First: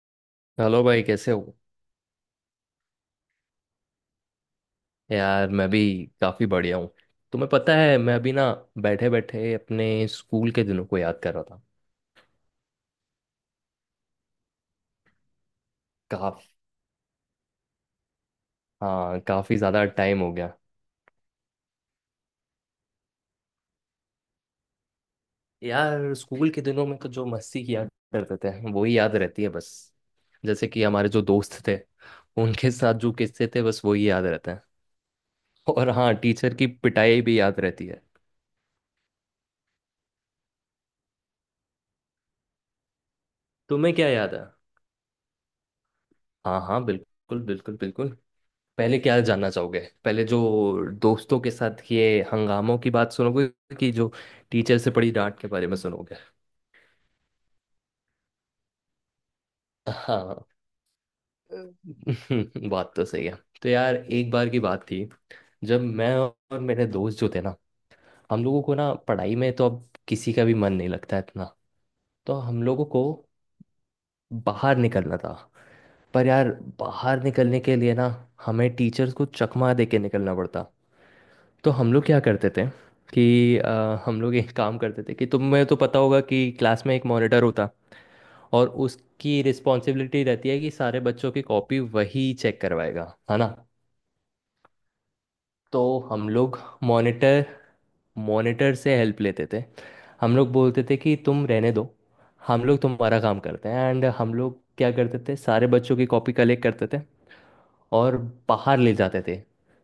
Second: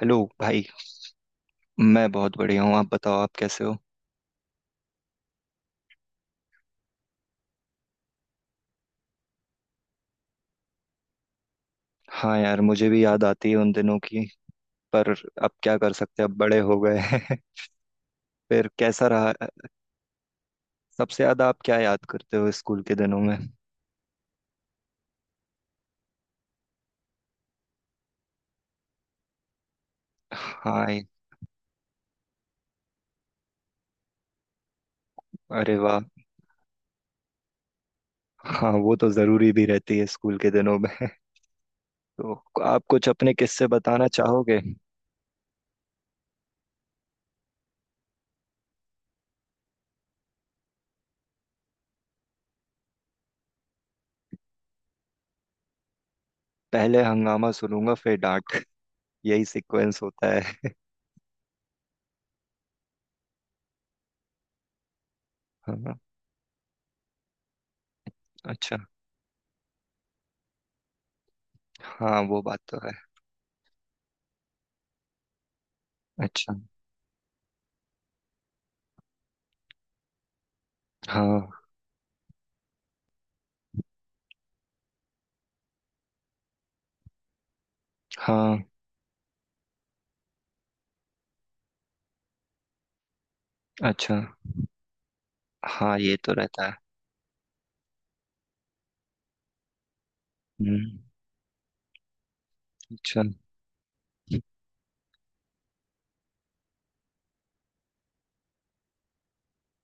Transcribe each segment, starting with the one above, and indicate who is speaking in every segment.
Speaker 1: Hello भाई।
Speaker 2: Hello भाई, कैसे हो?
Speaker 1: मैं बहुत बढ़िया हूँ। आप बताओ आप कैसे हो?
Speaker 2: यार, मैं भी काफ़ी बढ़िया हूँ। तुम्हें पता है, मैं अभी ना बैठे बैठे अपने स्कूल के दिनों को याद कर रहा था।
Speaker 1: हाँ यार मुझे भी याद आती है उन दिनों की। पर अब क्या कर सकते हैं, अब
Speaker 2: काफ
Speaker 1: बड़े हो गए हैं। फिर कैसा
Speaker 2: हाँ,
Speaker 1: रहा?
Speaker 2: काफ़ी ज़्यादा टाइम हो गया।
Speaker 1: सबसे ज्यादा आप क्या याद करते हो स्कूल के दिनों में?
Speaker 2: यार, स्कूल के दिनों में तो जो मस्ती किया करते थे वही याद रहती है बस। जैसे कि
Speaker 1: हाँ ये-
Speaker 2: हमारे जो दोस्त थे, उनके साथ जो किस्से थे बस वही याद रहते हैं।
Speaker 1: अरे
Speaker 2: और
Speaker 1: वाह।
Speaker 2: हाँ, टीचर की पिटाई भी याद रहती है।
Speaker 1: हाँ वो तो जरूरी भी रहती है स्कूल के दिनों में। तो आप कुछ अपने किस्से
Speaker 2: तुम्हें
Speaker 1: बताना
Speaker 2: क्या याद है?
Speaker 1: चाहोगे?
Speaker 2: हाँ हाँ, बिल्कुल बिल्कुल बिल्कुल। पहले क्या जानना चाहोगे? पहले जो दोस्तों के साथ किए हंगामों की बात सुनोगे कि जो टीचर से पड़ी डांट के बारे में सुनोगे?
Speaker 1: पहले हंगामा सुनूंगा फिर डांट। यही सीक्वेंस होता
Speaker 2: हाँ।
Speaker 1: है।
Speaker 2: बात तो सही है। तो यार, एक बार की बात थी। जब
Speaker 1: हाँ।
Speaker 2: मैं और मेरे दोस्त जो थे ना, हम लोगों को
Speaker 1: अच्छा।
Speaker 2: ना पढ़ाई में तो अब किसी का भी मन नहीं लगता इतना।
Speaker 1: हाँ
Speaker 2: तो
Speaker 1: वो बात
Speaker 2: हम
Speaker 1: तो
Speaker 2: लोगों
Speaker 1: है।
Speaker 2: को बाहर निकलना था, पर यार
Speaker 1: अच्छा।
Speaker 2: बाहर निकलने के लिए ना हमें टीचर्स को चकमा दे के निकलना पड़ता।
Speaker 1: हाँ
Speaker 2: तो हम लोग क्या करते थे कि हम लोग एक काम करते थे कि तुम्हें तो पता होगा कि क्लास में एक मॉनिटर होता।
Speaker 1: हाँ।
Speaker 2: और उसकी रिस्पॉन्सिबिलिटी रहती है कि सारे बच्चों की कॉपी वही चेक करवाएगा, है ना।
Speaker 1: अच्छा।
Speaker 2: तो
Speaker 1: हाँ ये
Speaker 2: हम
Speaker 1: तो
Speaker 2: लोग
Speaker 1: रहता है।
Speaker 2: मॉनिटर मॉनिटर से हेल्प लेते थे। हम लोग बोलते थे
Speaker 1: हम्म।
Speaker 2: कि तुम रहने दो, हम लोग तुम्हारा
Speaker 1: अच्छा।
Speaker 2: काम करते हैं। एंड हम लोग क्या करते थे, सारे बच्चों की कॉपी कलेक्ट करते थे और बाहर ले जाते थे।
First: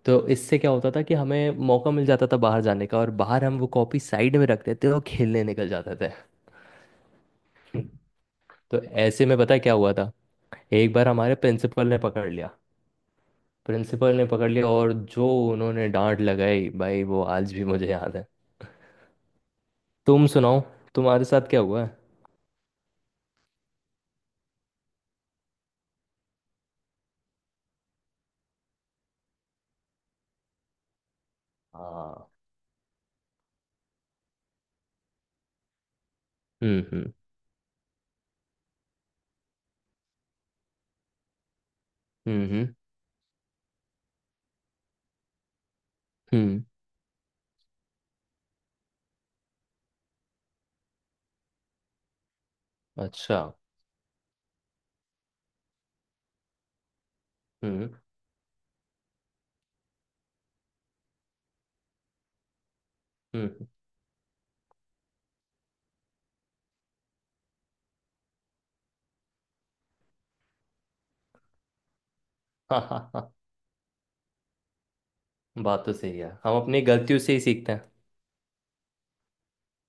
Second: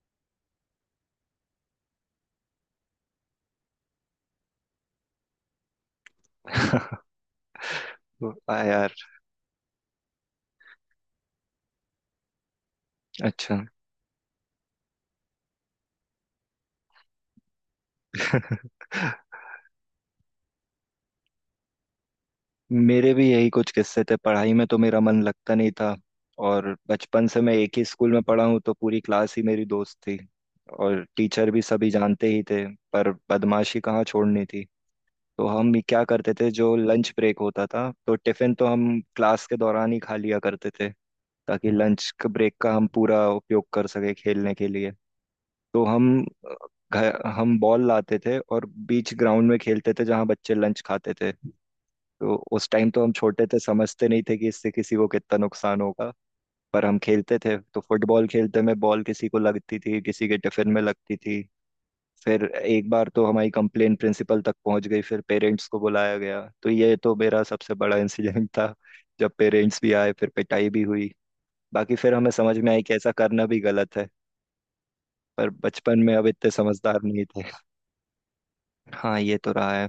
Speaker 2: तो इससे क्या होता था कि हमें मौका मिल जाता था बाहर जाने का, और बाहर हम वो कॉपी साइड में रखते थे और खेलने निकल जाते थे।
Speaker 1: आ
Speaker 2: तो
Speaker 1: यार।
Speaker 2: ऐसे में पता है क्या हुआ था, एक बार हमारे प्रिंसिपल ने पकड़ लिया।
Speaker 1: अच्छा।
Speaker 2: प्रिंसिपल ने पकड़ लिया और जो उन्होंने डांट लगाई भाई वो आज भी मुझे याद है। तुम सुनाओ, तुम्हारे साथ क्या हुआ है?
Speaker 1: मेरे भी यही कुछ किस्से थे, पढ़ाई में तो मेरा मन लगता नहीं था। और बचपन से मैं एक ही स्कूल में पढ़ा हूँ, तो पूरी क्लास ही मेरी दोस्त थी। और टीचर भी सभी जानते
Speaker 2: हाँ।
Speaker 1: ही थे। पर बदमाशी कहाँ छोड़नी थी। तो हम ये क्या करते थे, जो
Speaker 2: हम्म।
Speaker 1: Lunch
Speaker 2: hmm.
Speaker 1: ब्रेक होता था तो टिफिन तो हम क्लास के दौरान ही खा लिया करते थे। ताकि लंच
Speaker 2: हम्म।
Speaker 1: ब्रेक का
Speaker 2: हम्म।
Speaker 1: हम पूरा उपयोग कर सके खेलने के लिए। तो हम अ,
Speaker 2: हम्म।
Speaker 1: घर हम बॉल लाते थे और बीच ग्राउंड में खेलते थे, जहाँ बच्चे लंच खाते थे। तो उस टाइम तो हम
Speaker 2: अच्छा।
Speaker 1: छोटे थे, समझते नहीं थे कि इससे किसी को कितना नुकसान होगा। पर हम खेलते थे, तो
Speaker 2: हम्म।
Speaker 1: फुटबॉल खेलते में बॉल किसी को लगती थी, किसी के टिफिन में लगती थी। फिर एक बार तो हमारी
Speaker 2: हम्म।
Speaker 1: कंप्लेन प्रिंसिपल तक पहुंच गई, फिर पेरेंट्स को बुलाया गया, तो ये तो मेरा सबसे बड़ा इंसिडेंट था। जब पेरेंट्स भी आए फिर पिटाई भी हुई। बाकी फिर हमें समझ में
Speaker 2: हाँ,
Speaker 1: आई कि
Speaker 2: हाँ,
Speaker 1: ऐसा
Speaker 2: हाँ,
Speaker 1: करना भी गलत है। पर
Speaker 2: बात तो
Speaker 1: बचपन में
Speaker 2: सही
Speaker 1: अब
Speaker 2: है,
Speaker 1: इतने
Speaker 2: हम अपनी
Speaker 1: समझदार
Speaker 2: गलतियों
Speaker 1: नहीं।
Speaker 2: से ही सीखते हैं।
Speaker 1: हाँ ये तो रहा है।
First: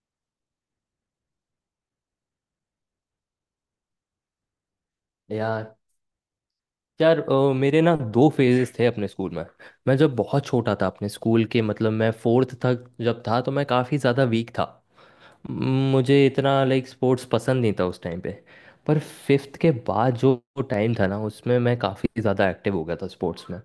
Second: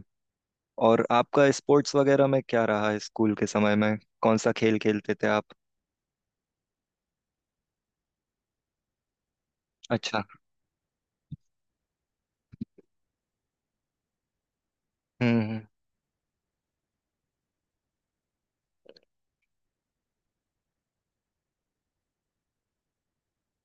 Speaker 1: और आपका स्पोर्ट्स वगैरह में क्या रहा है स्कूल के समय में? कौन सा खेल खेलते थे आप?
Speaker 2: यार। यार, मेरे ना दो फेजेस थे अपने स्कूल में। मैं जब
Speaker 1: अच्छा।
Speaker 2: बहुत छोटा था अपने स्कूल के, मतलब मैं फोर्थ तक जब था तो मैं काफ़ी ज़्यादा वीक था।
Speaker 1: हम्म।
Speaker 2: म, मुझे इतना लाइक स्पोर्ट्स पसंद नहीं था उस टाइम पे। पर फिफ्थ के बाद जो टाइम था ना, उसमें मैं काफ़ी ज़्यादा एक्टिव हो गया था स्पोर्ट्स में।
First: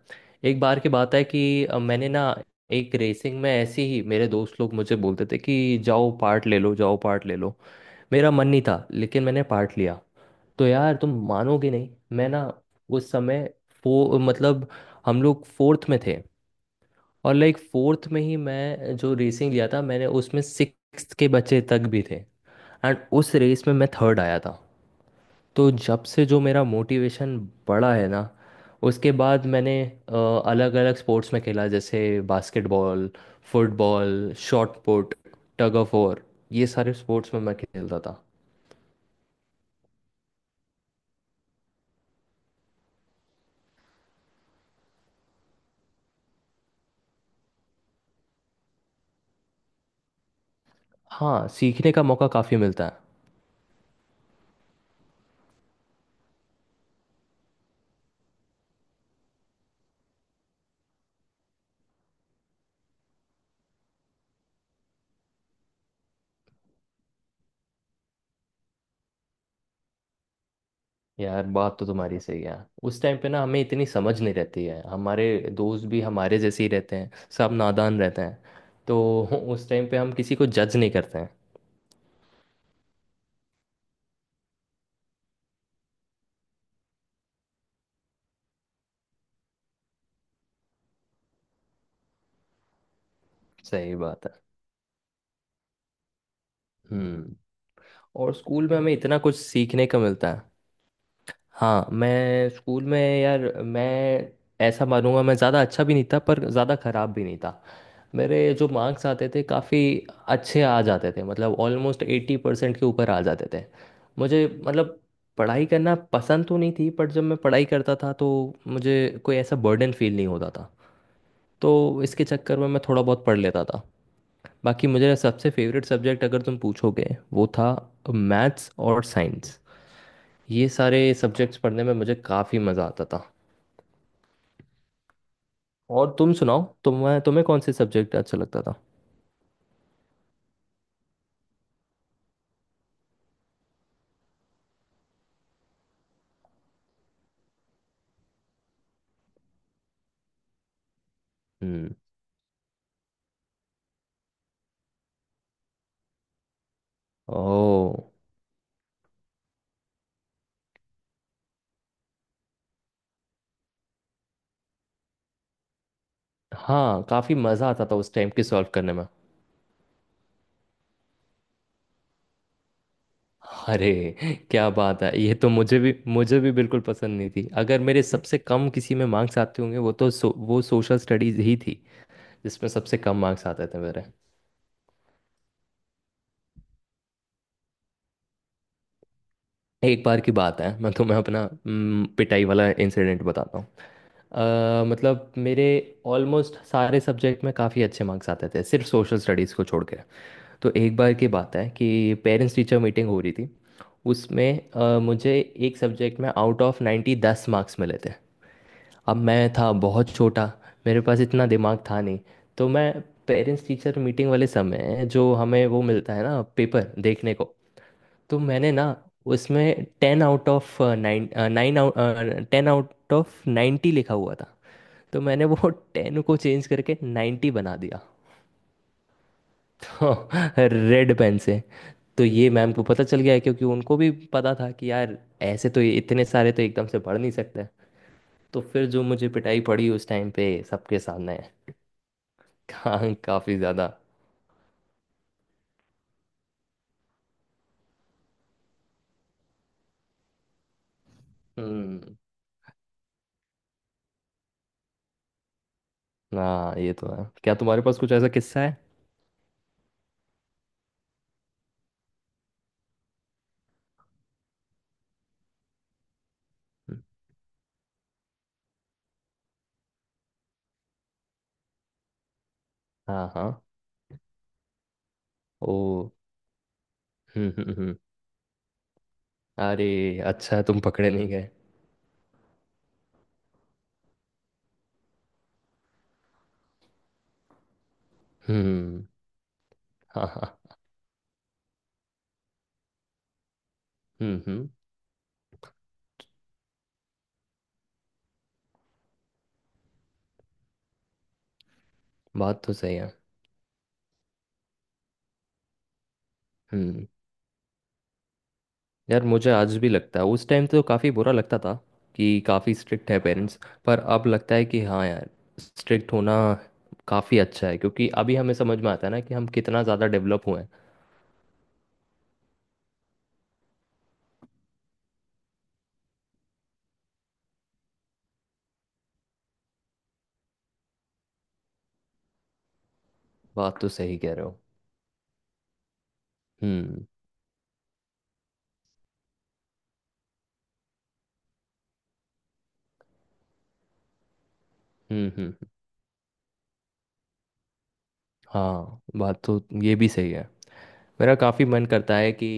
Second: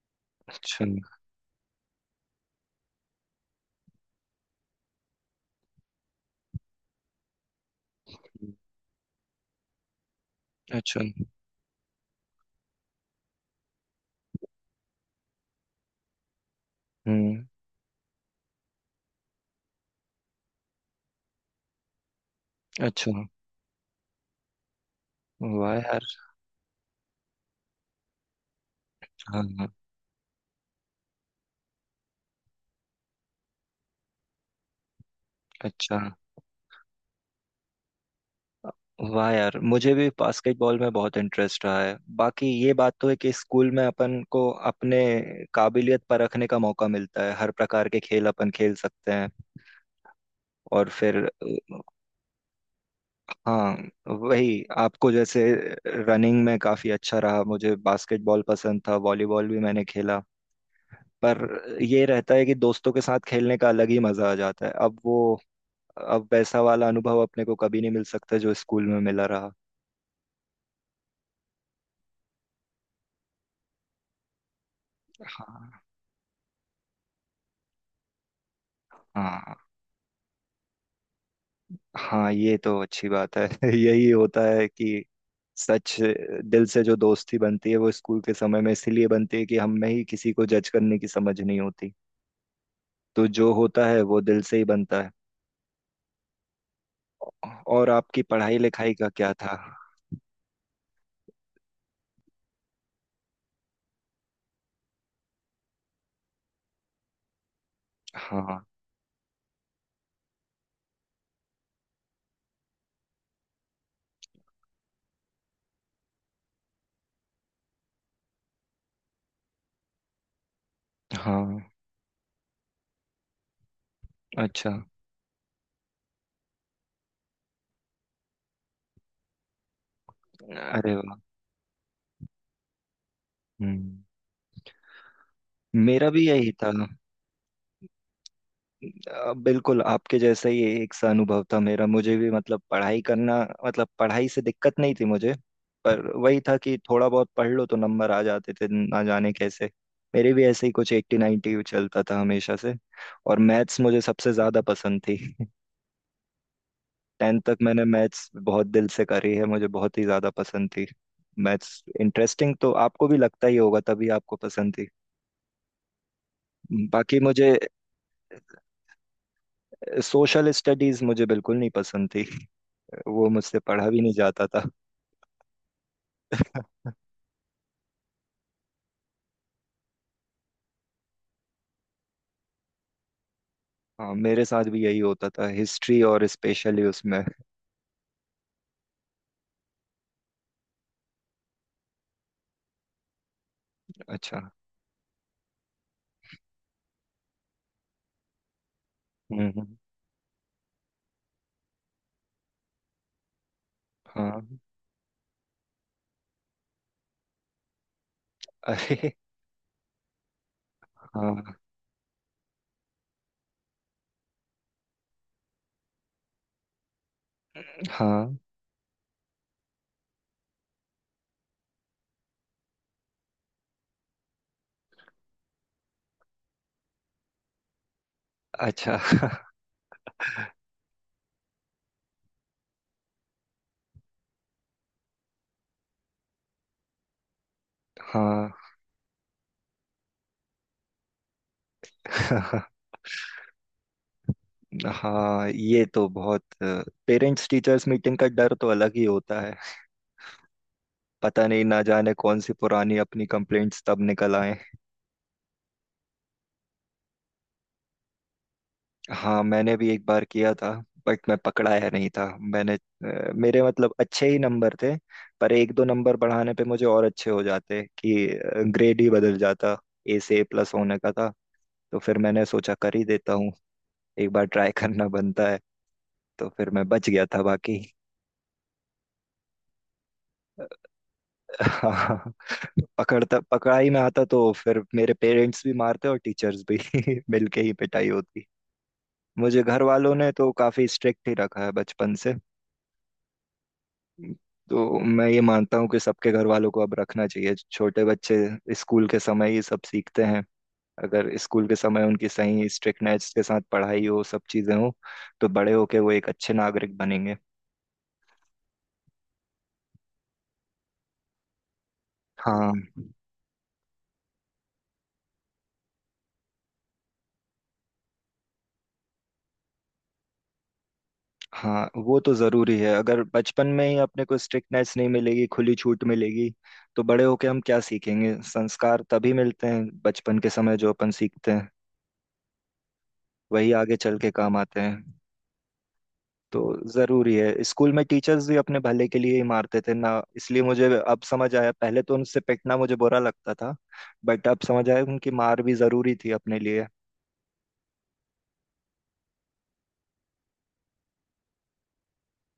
Speaker 2: एक बार
Speaker 1: अच्छा।
Speaker 2: की
Speaker 1: हम्म।
Speaker 2: बात है कि मैंने ना एक रेसिंग में, ऐसे ही मेरे दोस्त लोग मुझे बोलते थे कि जाओ पार्ट ले लो, जाओ पार्ट ले लो। मेरा मन नहीं था लेकिन मैंने पार्ट लिया। तो यार,
Speaker 1: अच्छा।
Speaker 2: तुम मानोगे नहीं। मैं ना उस समय, फो मतलब हम लोग फोर्थ में थे। और
Speaker 1: हम्म।
Speaker 2: लाइक फोर्थ में ही मैं जो रेसिंग लिया था मैंने, उसमें 6 के बच्चे तक भी थे। एंड
Speaker 1: अच्छा।
Speaker 2: उस रेस में मैं थर्ड आया था। तो
Speaker 1: वाह यार।
Speaker 2: जब से जो मेरा मोटिवेशन बढ़ा है ना, उसके
Speaker 1: हाँ
Speaker 2: बाद
Speaker 1: हाँ।
Speaker 2: मैंने अलग अलग स्पोर्ट्स में खेला, जैसे basketball, football, shot put, tug of
Speaker 1: अच्छा।
Speaker 2: वॉर। ये सारे स्पोर्ट्स में मैं खेलता था।
Speaker 1: वाह यार मुझे भी बास्केटबॉल में बहुत इंटरेस्ट रहा है। बाकी ये बात तो है कि स्कूल में अपन को अपने काबिलियत परखने का मौका मिलता है, हर प्रकार के खेल अपन खेल सकते हैं। और फिर
Speaker 2: हाँ, सीखने का मौका काफ़ी मिलता है।
Speaker 1: हाँ वही आपको जैसे रनिंग में काफी अच्छा रहा, मुझे बास्केटबॉल पसंद था, वॉलीबॉल भी मैंने खेला। पर ये रहता है कि दोस्तों के साथ खेलने का अलग ही मजा आ जाता है। अब वो अब वैसा वाला अनुभव अपने को कभी नहीं मिल सकता जो स्कूल में मिला रहा।
Speaker 2: यार, बात तो तुम्हारी सही है। उस टाइम पे ना हमें इतनी समझ नहीं रहती है, हमारे
Speaker 1: हाँ
Speaker 2: दोस्त भी हमारे जैसे ही रहते हैं, सब नादान रहते हैं। तो
Speaker 1: हाँ।
Speaker 2: उस टाइम पे हम किसी को जज नहीं करते हैं।
Speaker 1: हाँ ये तो अच्छी बात है। यही होता है कि सच, दिल से जो दोस्ती बनती है वो स्कूल के समय में इसलिए बनती है कि हम में ही किसी को जज करने की समझ नहीं होती। तो जो होता
Speaker 2: सही
Speaker 1: है वो
Speaker 2: बात है।
Speaker 1: दिल से ही बनता है।
Speaker 2: हम्म।
Speaker 1: और आपकी
Speaker 2: और
Speaker 1: पढ़ाई
Speaker 2: स्कूल में हमें
Speaker 1: लिखाई का
Speaker 2: इतना
Speaker 1: क्या
Speaker 2: कुछ
Speaker 1: था?
Speaker 2: सीखने का मिलता है। हाँ, मैं स्कूल में, यार मैं ऐसा मानूंगा, मैं ज़्यादा अच्छा भी नहीं था पर ज़्यादा ख़राब भी नहीं था। मेरे
Speaker 1: हाँ
Speaker 2: जो मार्क्स आते थे काफ़ी अच्छे आ जाते थे, मतलब ऑलमोस्ट 80% के ऊपर आ जाते थे। मुझे, मतलब पढ़ाई करना पसंद तो नहीं थी, बट जब मैं पढ़ाई करता था तो मुझे कोई ऐसा बर्डन फील नहीं होता था।
Speaker 1: हाँ।
Speaker 2: तो इसके चक्कर में मैं थोड़ा बहुत पढ़ लेता था।
Speaker 1: अच्छा।
Speaker 2: बाकी मुझे सबसे फेवरेट सब्जेक्ट अगर तुम पूछोगे वो था, मैथ्स और साइंस। ये
Speaker 1: अरे
Speaker 2: सारे
Speaker 1: वाह।
Speaker 2: सब्जेक्ट्स पढ़ने में मुझे काफ़ी मज़ा आता था।
Speaker 1: हम्म। मेरा
Speaker 2: और
Speaker 1: भी
Speaker 2: तुम
Speaker 1: यही
Speaker 2: सुनाओ,
Speaker 1: था।
Speaker 2: तुम्हें तुम्हें कौन से सब्जेक्ट अच्छा लगता था?
Speaker 1: बिल्कुल आपके जैसा ही एक सा अनुभव था मेरा, मुझे भी मतलब पढ़ाई करना, मतलब पढ़ाई से दिक्कत नहीं थी मुझे। पर वही था कि थोड़ा बहुत पढ़ लो तो नंबर आ जाते थे, ना जाने कैसे। मेरे भी ऐसे ही कुछ एट्टी नाइन्टी
Speaker 2: हम्म।
Speaker 1: चलता था हमेशा से। और मैथ्स मुझे सबसे ज्यादा पसंद थी। टेंथ तक मैंने
Speaker 2: ओह।
Speaker 1: मैथ्स बहुत दिल से करी है, मुझे बहुत ही ज़्यादा पसंद थी। मैथ्स इंटरेस्टिंग तो आपको भी लगता ही होगा तभी आपको पसंद थी।
Speaker 2: हाँ,
Speaker 1: बाकी
Speaker 2: काफ़ी
Speaker 1: मुझे
Speaker 2: मज़ा आता था उस टाइम के सॉल्व करने में।
Speaker 1: सोशल स्टडीज़ मुझे बिल्कुल नहीं पसंद थी, वो मुझसे पढ़ा
Speaker 2: अरे,
Speaker 1: भी नहीं जाता था।
Speaker 2: क्या बात है, ये तो मुझे भी बिल्कुल पसंद नहीं थी। अगर मेरे सबसे कम किसी में मार्क्स आते होंगे, वो तो वो सोशल स्टडीज़ ही थी। जिसमें सबसे कम मार्क्स आते थे मेरे।
Speaker 1: हाँ मेरे साथ भी यही होता था, हिस्ट्री और स्पेशली उसमें।
Speaker 2: एक बार की बात है, मैं तुम्हें अपना पिटाई वाला इंसिडेंट बताता हूँ।
Speaker 1: अच्छा।
Speaker 2: मतलब मेरे ऑलमोस्ट सारे सब्जेक्ट में काफ़ी अच्छे मार्क्स आते थे, सिर्फ सोशल स्टडीज़ को
Speaker 1: हम्म।
Speaker 2: छोड़ के। तो एक बार की बात है कि पेरेंट्स टीचर मीटिंग हो रही थी।
Speaker 1: हाँ।
Speaker 2: उसमें मुझे एक सब्जेक्ट में आउट ऑफ 90 10 मार्क्स मिले थे।
Speaker 1: अरे।
Speaker 2: अब मैं था बहुत छोटा, मेरे पास इतना
Speaker 1: हाँ
Speaker 2: दिमाग था नहीं। तो मैं पेरेंट्स टीचर मीटिंग वाले समय जो हमें वो मिलता है ना पेपर देखने को।
Speaker 1: हाँ।
Speaker 2: तो मैंने ना उसमें 10 आउट ऑफ 90 लिखा हुआ था, तो मैंने वो 10 को चेंज करके 90 बना दिया।
Speaker 1: अच्छा।
Speaker 2: तो रेड पेन से। तो ये मैम को पता चल गया है, क्योंकि उनको भी पता था कि यार ऐसे तो ये इतने सारे तो एकदम से पढ़ नहीं सकते।
Speaker 1: हाँ।
Speaker 2: तो फिर जो मुझे पिटाई पड़ी उस टाइम पे सबके सामने। काफी ज्यादा।
Speaker 1: हाँ ये तो बहुत पेरेंट्स टीचर्स मीटिंग का डर तो अलग ही होता है। पता नहीं ना जाने
Speaker 2: हम्म।
Speaker 1: कौन सी पुरानी अपनी कंप्लेंट्स तब निकल आए।
Speaker 2: हाँ, ये तो है। क्या तुम्हारे पास कुछ ऐसा किस्सा है?
Speaker 1: हाँ मैंने भी एक बार किया था। बट मैं पकड़ाया नहीं था। मैंने मेरे मतलब अच्छे ही नंबर थे। पर एक दो नंबर बढ़ाने पे मुझे और अच्छे हो जाते, कि ग्रेड ही बदल जाता। ए से ए प्लस होने का था, तो फिर मैंने सोचा कर ही
Speaker 2: हाँ
Speaker 1: देता
Speaker 2: हाँ।
Speaker 1: हूँ। एक बार ट्राई करना बनता है।
Speaker 2: ओ।
Speaker 1: तो फिर मैं बच गया था
Speaker 2: हम्म हम्म
Speaker 1: बाकी।
Speaker 2: हम्म। अरे, अच्छा है तुम पकड़े नहीं गए।
Speaker 1: हाँ पकड़ता पकड़ाई में आता तो फिर मेरे पेरेंट्स भी मारते और टीचर्स भी मिलके ही पिटाई होती।
Speaker 2: हम्म।
Speaker 1: मुझे घर वालों
Speaker 2: हाँ
Speaker 1: ने तो
Speaker 2: हाँ।
Speaker 1: काफी स्ट्रिक्ट ही रखा है बचपन से।
Speaker 2: हम्म।
Speaker 1: तो मैं ये मानता हूँ कि सबके घर वालों को अब रखना चाहिए छोटे बच्चे। स्कूल के समय ये सब सीखते हैं। अगर स्कूल के समय उनकी
Speaker 2: बात
Speaker 1: सही
Speaker 2: तो सही है।
Speaker 1: स्ट्रिक्टनेस के साथ पढ़ाई हो, सब चीजें हो, तो बड़े होके वो एक अच्छे नागरिक
Speaker 2: हम्म।
Speaker 1: बनेंगे।
Speaker 2: यार, मुझे आज भी लगता है, उस टाइम तो काफ़ी बुरा लगता था कि
Speaker 1: हाँ।
Speaker 2: काफ़ी स्ट्रिक्ट है पेरेंट्स। पर अब लगता है कि हाँ यार, स्ट्रिक्ट होना काफ़ी अच्छा है, क्योंकि अभी हमें समझ में आता है ना कि हम कितना ज़्यादा डेवलप हुए हैं।
Speaker 1: हाँ वो तो जरूरी है। अगर बचपन में ही अपने को स्ट्रिक्टनेस नहीं मिलेगी, खुली छूट मिलेगी, तो बड़े होके हम क्या सीखेंगे। संस्कार तभी मिलते हैं, बचपन के समय जो अपन सीखते हैं वही
Speaker 2: बात तो
Speaker 1: आगे
Speaker 2: सही
Speaker 1: चल के
Speaker 2: कह रहे
Speaker 1: काम
Speaker 2: हो।
Speaker 1: आते हैं। तो
Speaker 2: हम्म।
Speaker 1: जरूरी है, स्कूल में टीचर्स भी अपने भले के लिए ही मारते थे ना, इसलिए मुझे अब समझ आया। पहले तो उनसे पिटना मुझे बुरा लगता था। बट अब समझ आया उनकी मार
Speaker 2: हम्म।
Speaker 1: भी जरूरी थी अपने लिए।
Speaker 2: हाँ, बात तो ये भी सही है। मेरा काफ़ी मन करता है कि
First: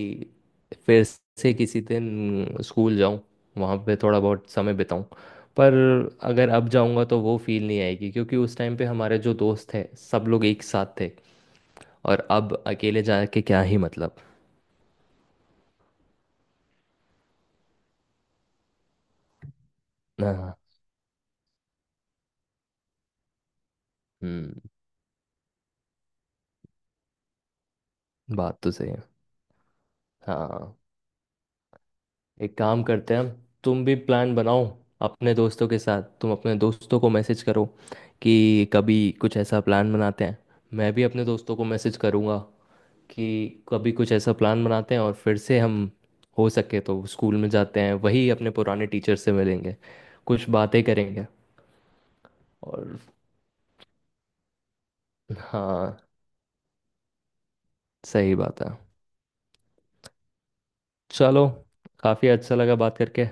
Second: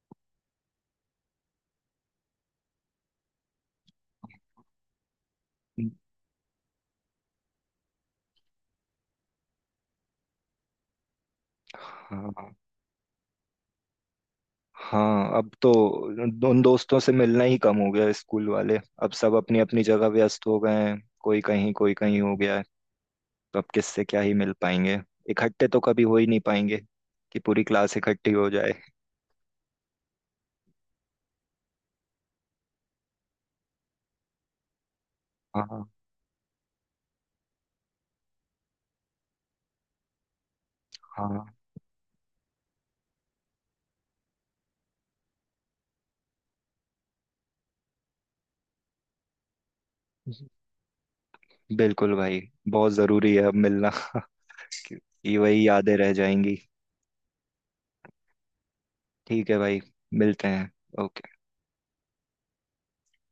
Speaker 2: फिर से किसी दिन स्कूल जाऊं, वहाँ पे थोड़ा बहुत समय बिताऊं। पर अगर अब जाऊंगा तो वो फील नहीं आएगी, क्योंकि उस टाइम पे हमारे जो दोस्त थे सब लोग एक साथ थे। और
Speaker 1: हाँ
Speaker 2: अब अकेले जाके क्या ही मतलब।
Speaker 1: हाँ। अब तो उन उन दोस्तों से मिलना ही कम हो गया, स्कूल वाले अब सब अपनी अपनी जगह व्यस्त
Speaker 2: हाँ।
Speaker 1: हो गए हैं। कोई कहीं हो गया है, तो अब किससे क्या ही मिल
Speaker 2: हम्म।
Speaker 1: पाएंगे। इकट्ठे तो कभी हो ही नहीं पाएंगे कि पूरी क्लास इकट्ठी हो
Speaker 2: बात तो
Speaker 1: जाए।
Speaker 2: सही है। हाँ, एक काम करते हैं। तुम भी प्लान बनाओ अपने दोस्तों के
Speaker 1: हाँ
Speaker 2: साथ, तुम अपने दोस्तों को मैसेज करो कि कभी कुछ ऐसा प्लान बनाते हैं। मैं भी अपने
Speaker 1: हाँ।
Speaker 2: दोस्तों को मैसेज करूँगा कि कभी कुछ ऐसा प्लान बनाते हैं, और फिर से हम हो सके तो स्कूल में जाते हैं, वही अपने पुराने टीचर से मिलेंगे, कुछ बातें करेंगे।
Speaker 1: बिल्कुल भाई। बहुत
Speaker 2: और
Speaker 1: जरूरी है अब मिलना, क्योंकि वही यादें
Speaker 2: हाँ,
Speaker 1: रह जाएंगी।
Speaker 2: सही बात है।
Speaker 1: ठीक है भाई। मिलते हैं। ओके।
Speaker 2: चलो, काफ़ी अच्छा लगा बात करके।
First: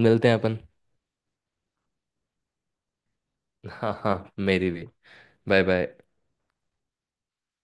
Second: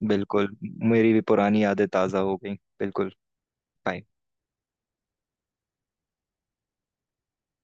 Speaker 2: मिलते हैं
Speaker 1: बिल्कुल।
Speaker 2: अपन।
Speaker 1: मेरी भी पुरानी यादें ताज़ा हो गई। बिल्कुल।
Speaker 2: हाँ
Speaker 1: बाय।
Speaker 2: हाँ, मेरी भी। Bye bye.